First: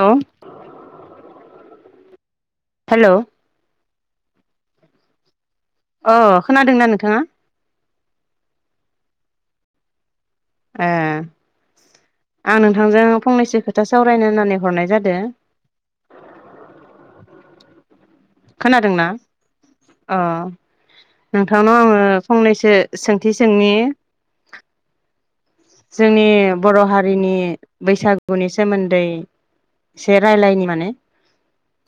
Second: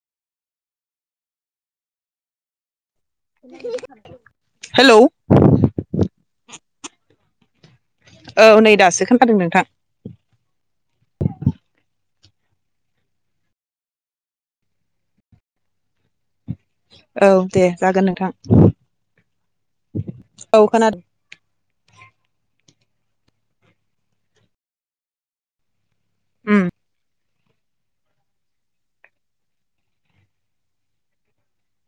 Hello hello अ खोनादोंना नोंथाङा? औ नै दासो खोन्थादों नोंथां। ए आं नोंथांजों फंनैसो खोथा सावरायनो होननानै हरनाय जादों औ दे जागोन नों खोनादोंना अ औ खोनादों नोंथांनाव आंङो फंनैसो सोंथि सोंनि जोंनि उम बर' हारिनि बैसागुनि सोमोन्दै एसे रायलायनि माने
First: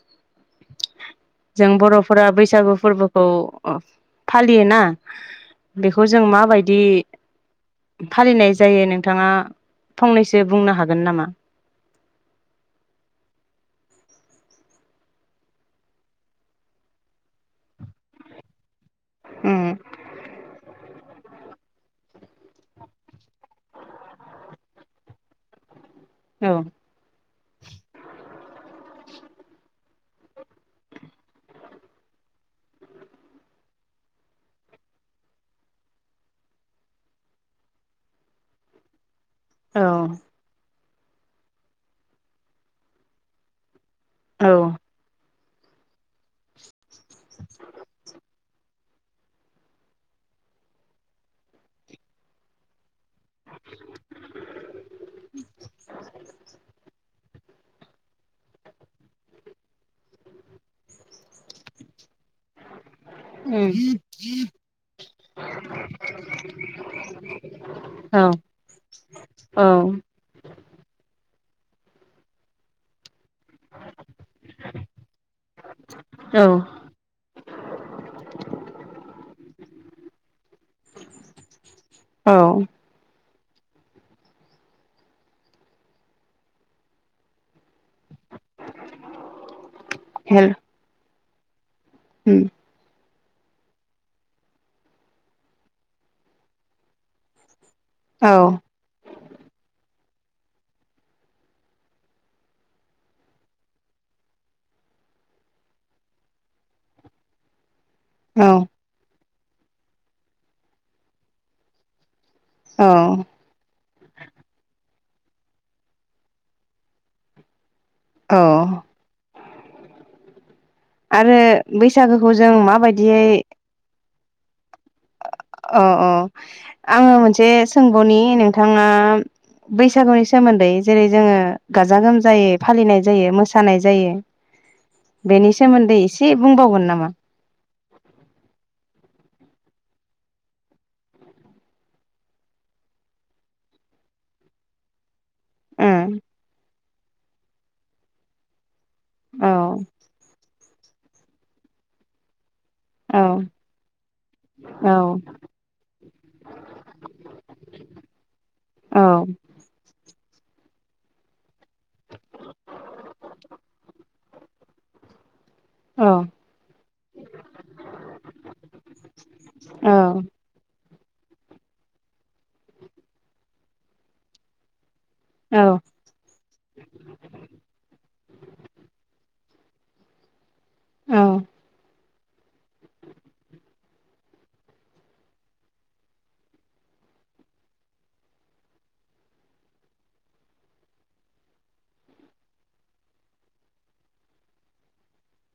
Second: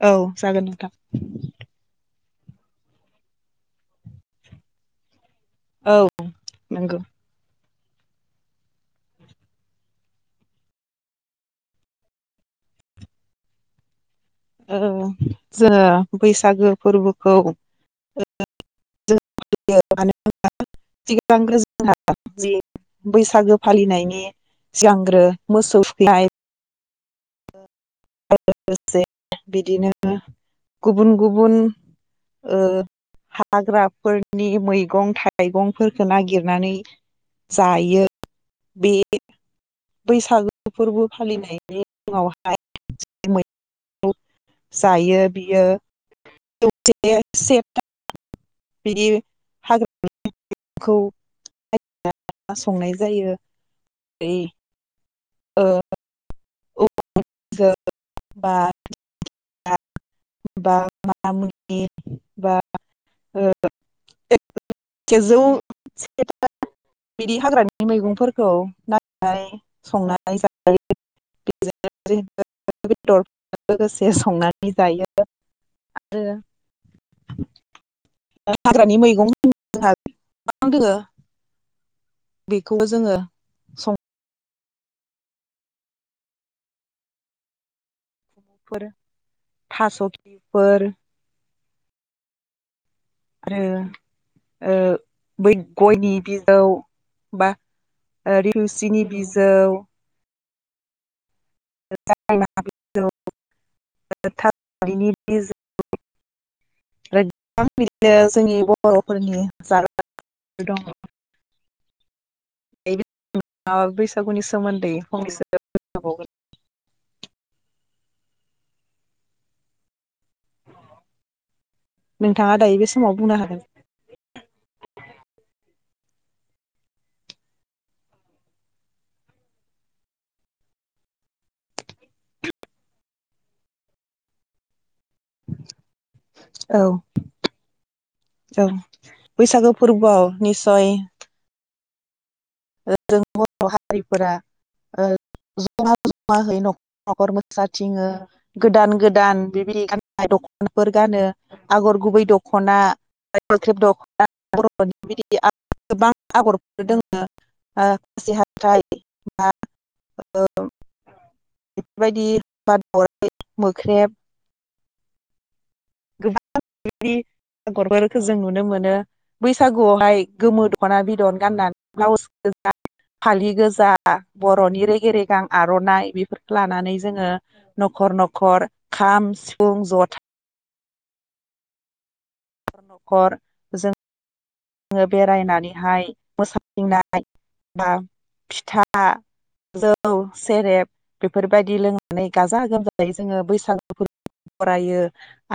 औ जागोन नोंथां फोरा बैसागु फोरबोखौ फालियो ना औ बेखौ जों माबायदि नंगौ फालिनाय जायो नोंथाङा फंनैसो बुंनो हागोन नामा? औ जोङो बैसागो फोरबोखौ ओ उम मानो होमब्ला सिगांग्रो जोंहा जि बैसागो फालिनायनि सिगांग्रो मोसौ थुखैनाय औ। लोगोसे बिदिनो गुबुन गुबुन ओ हाग्राफोरनि मैगं थाइगंफोरखौ नागिरनानै जायो। बे औ बैसागो फोरबो फालिनायनि उावहाय [unintelligible] [unintelligible] औ जायो। बियो [unintelligible] [unintelligible] [unintelligible] [unintelligible] उम बिदि हाग्रानि औ मैगंफोरखौ नायगिरनानै संनानै जायो। [unintelligible] [unintelligible] लोगोसे संनानै जायो आरो औ औ हाग्रानि मैगं होनोबा जोहा गोबां दोङो। औ बेखौ जोङो सं फोर, थास खिलिफोर उम आरो ओ बै गयनि बिजौ बा औ ओ रिवसिनि बिजौ [unintelligible] [unintelligible] बिदिनो जोंनि औ बरफोरनि जाग्रा दङ। औ [unintelligible] माबा बैसागुनि सोमोन्दै फंनैसो बुंनो हाबावगोन। अ आरो बैसागोखौ जों नोंथाङा दायो मा बे समाव बादियै बुंनो हागोन। अ अ आङो मोनसे सोंबावनि नोंथाङा बैसागुनि सोमोन्दै जेरै जोङो गाजा गोमजायै फालिनाय जायो मोसानाय जायो। बेनि सोमोन्दै इसे औ बुंबावगोन नामा? औ बैसागो फोरबोआव निसय जों बर' हारिफोरा ओ औ जमा जमाहै न'खर न'खर मो साथिङो। गोदान गोदान औ बिबायदि गाननाय दखानफोर गानो आगर गुबै दख औ दख'ना औ [unintelligible] गोबां आगरफोर दोङो। ओ खासि औ हाथाइ ओ बेफोरबायदि दावराइ मोख्रेब औ गोबां आगरफोरखौ जों नुनो मोनो बैसागुआवहाय गोमो दख' दख'ना बिदन गाननानै ब्लाउस [inaudible] फालि गोजा बर'नि रेग गेरेगां औ आर'नाइ बेफोरखौ लानानै जोङो न'खर न'खर खाम सि फुं, जथा औ न'खर जों जोङो बेरायनानैहाय मोसाथिंनाय बा फिथा जौ सेरेब बेफोरबायदि लोंनानै गाजा गोमजायै जोङो बैसागु फोरबोखौ बरायो।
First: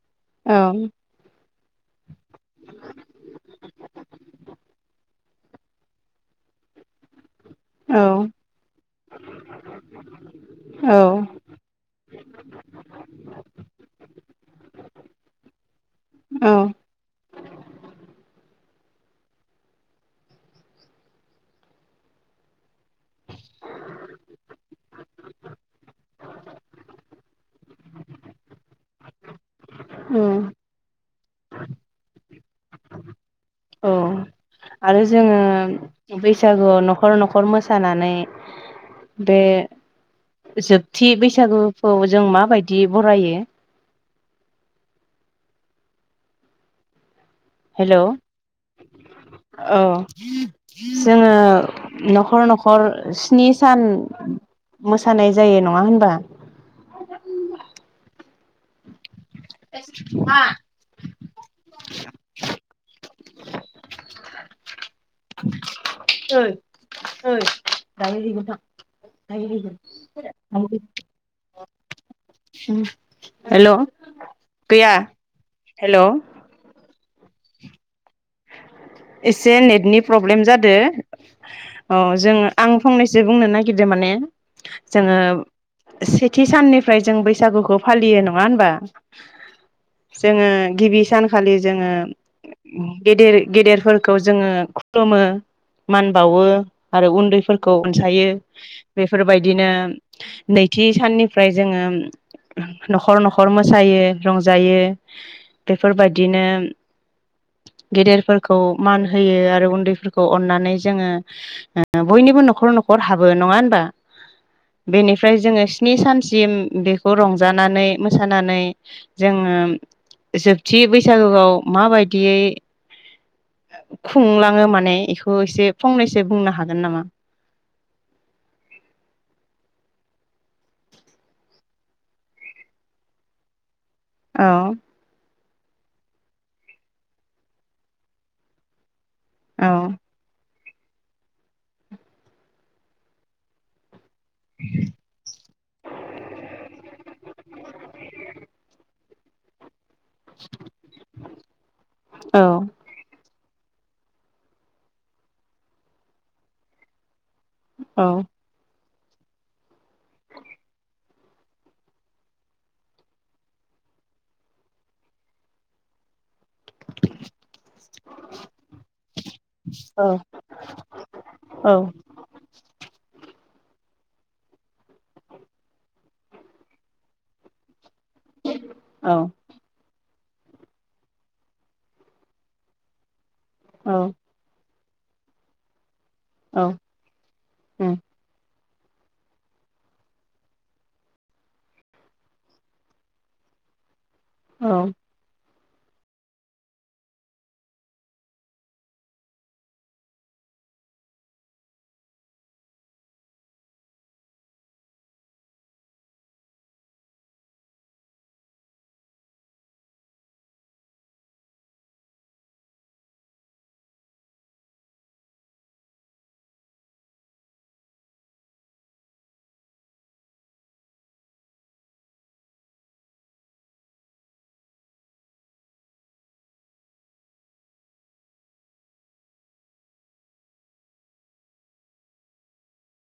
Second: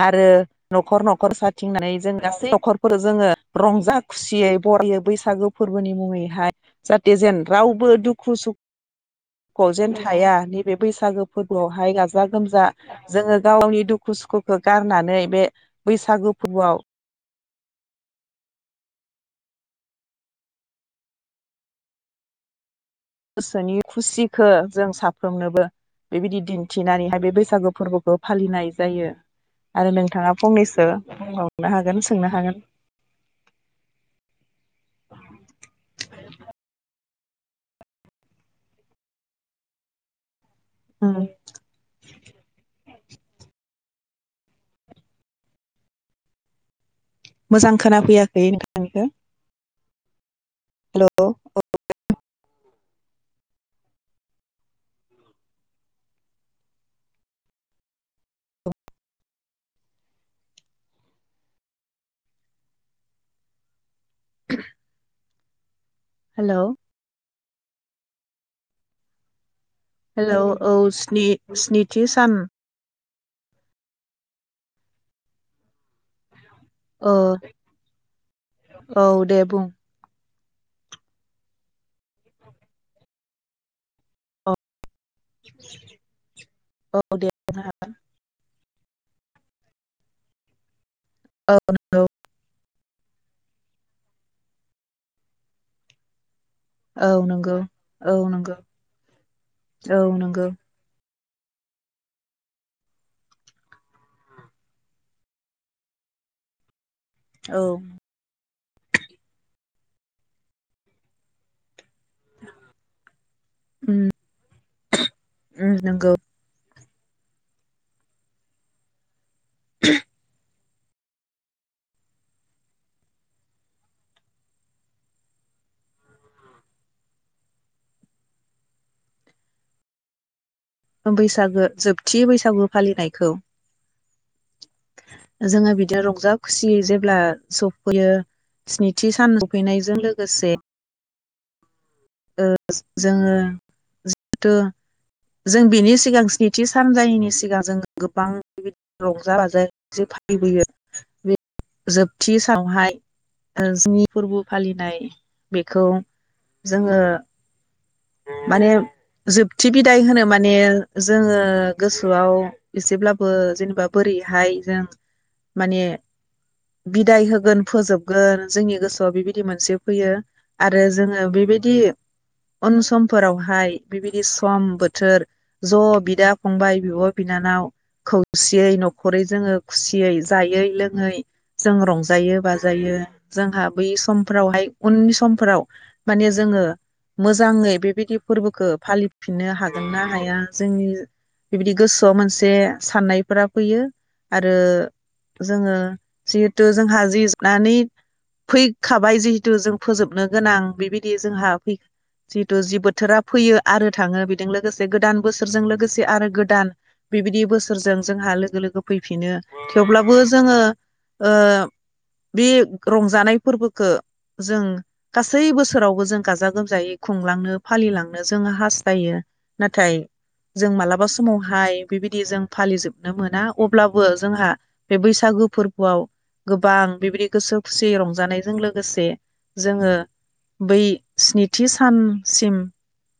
आरो औ न'खर न'खर सा थिंनानै जों गासै न'खरफोर जोङो रंजा खुसियै बरायो बैसागो फोरबोनि मुङैहाय जाहाथे जेन रावबो दुखु सुखुखौ जेन थाया नैबे बैसागो औ फोरबोआवहाय गाजा गोमजा जोङो गावनि दुखु सुखुखौ गारनानै बे बैसागो फोरबोआव गोसोनि खुसिखो जों साफ्रोमनोबो बेबायदि दिन्थिनानैहाय बे बैसागो फोरबोखौ फालिनाय जायो। आरो नोंथाङा औ फंनैसो बुंबावनो हागोन सोंनो हागोन औ आरो जोङो बैसागुआव न'खर न'खर मोसानानै बे जोबथि बैसागुखौ जों माबायदि बरायो मोजां खोना हेलौ फैयाखै नोंथांनिखो [inaudible] जोङो न'खर न'खर हर स्नि सान मोसानाय जायो नङा होनबा [unintelligible] ओइ हेलौ ओइ [unintelligible] हेलौ औ स्नि-स्निथि सान हेलौ गैया हेलौ अ एसे नेटनि प्र प्रब्लेम जादो अ जों आं फंनैसो बुंनो नागिरदों माने जोङो सेथि साननिफ्राय जों बैसागुखौ फालियो नङा होनबा जोङो गिबि सानखालि जोङो गेदेर फोरखौ जोङो खुलुमो मान बावो आरो औ नंगौ उन्दैफोरखौ औ अनसायो नंगौ बेफोरबायदिनो औ नंगौ नैथि साननि ओमफ्राय जोङो न'खर न'खर मोसायो रंजायो बेफोरबायदिनो औ गेदेरफोर खौ मान होयो आरो उन्दैफोरखौ अननानै जोङो ओ बयनिबो न'खर न'खर हाबो नङा होनबा बेनिफ्राय जोङो उम स्नि नंगौ सानसिम बे खौ रंजानानै मोसानानै जोङो जो थि बैसागुआव माबायदियै खुंलाङो माने एखौ एसे फंनैसो बुंनो हागोन नामा? बैसागो जोबथि बैसागु फालिनायखौ औ जोङो बिदिनो रंजा खुसि जेब्ला सफैयो स्नि थि सान औ सफैनायजों लोगोसे ओ जोङो थ' जों बिनि सिगां स्निथि सानजायैनि सिगां जों गोबां बिबाय रंजा बाजा जो फालिबोयो बे जोबथि औ सावहाय ओ जिनि फोरबो फालिनाय बेखौ जोङो औ माने जोबथि बिदाय होनो माने जोङो गोसोआव एसेब्लाबो जेनेबा बोरैहाय जों माने बिदाय होगोन फोजोबगोन जोंनि गोसोआव बेबायदि मोनसे फैयो आरो जोङो औ बेबायदि उन समफोरावहाय बिबायदि सम बोथोर ज' बिदा फंबाय बिब' बिनानाव खौसेयै न'खरै जोङो खुसि यै जायै लोङै जों रंजायो बाजायो। जोंहा बै औ समफोरावहाय उननि समफोराव माने जोङो औ मोजाङै बेबायदि फोरबो खो फालिफिननो हागोन ना हाया जोंनि बिबायदि गोसोआव मोनसे साननायफोरा फैयो आरो औ जोङो जिहेथु जोंहा [unintelligible] नानि फैखाबाय जिहेतु जों फोजोबनो गोनां बेबायदि जोंहा फै जिहेथु जि बोथोरा फैयो आरो थाङो बेदों लोगोसे गोदान बोसोरजों लोगोसे आरो गोदान बेबायदि बोसोरजों जोंहा लोगो लोगो फैफिनो थेवब्लाबो जोङो ओ बे रंजानाय फोरबोखौ जों गासै बोसोरावबो जों गाजा गोमजायै खुंलांनो फालिलांनो जोङो हास्थायो नाथाय जों मालाबा समावहाय बेबायदि जों फालिजोबनो मोना अब्लाबो जोंहा बे बैसागु फोर्बोआव गोबां बेबायदि गोसो खुसियै रंजानायजों लोगोसे जोङो बै स्निथि सानसिम।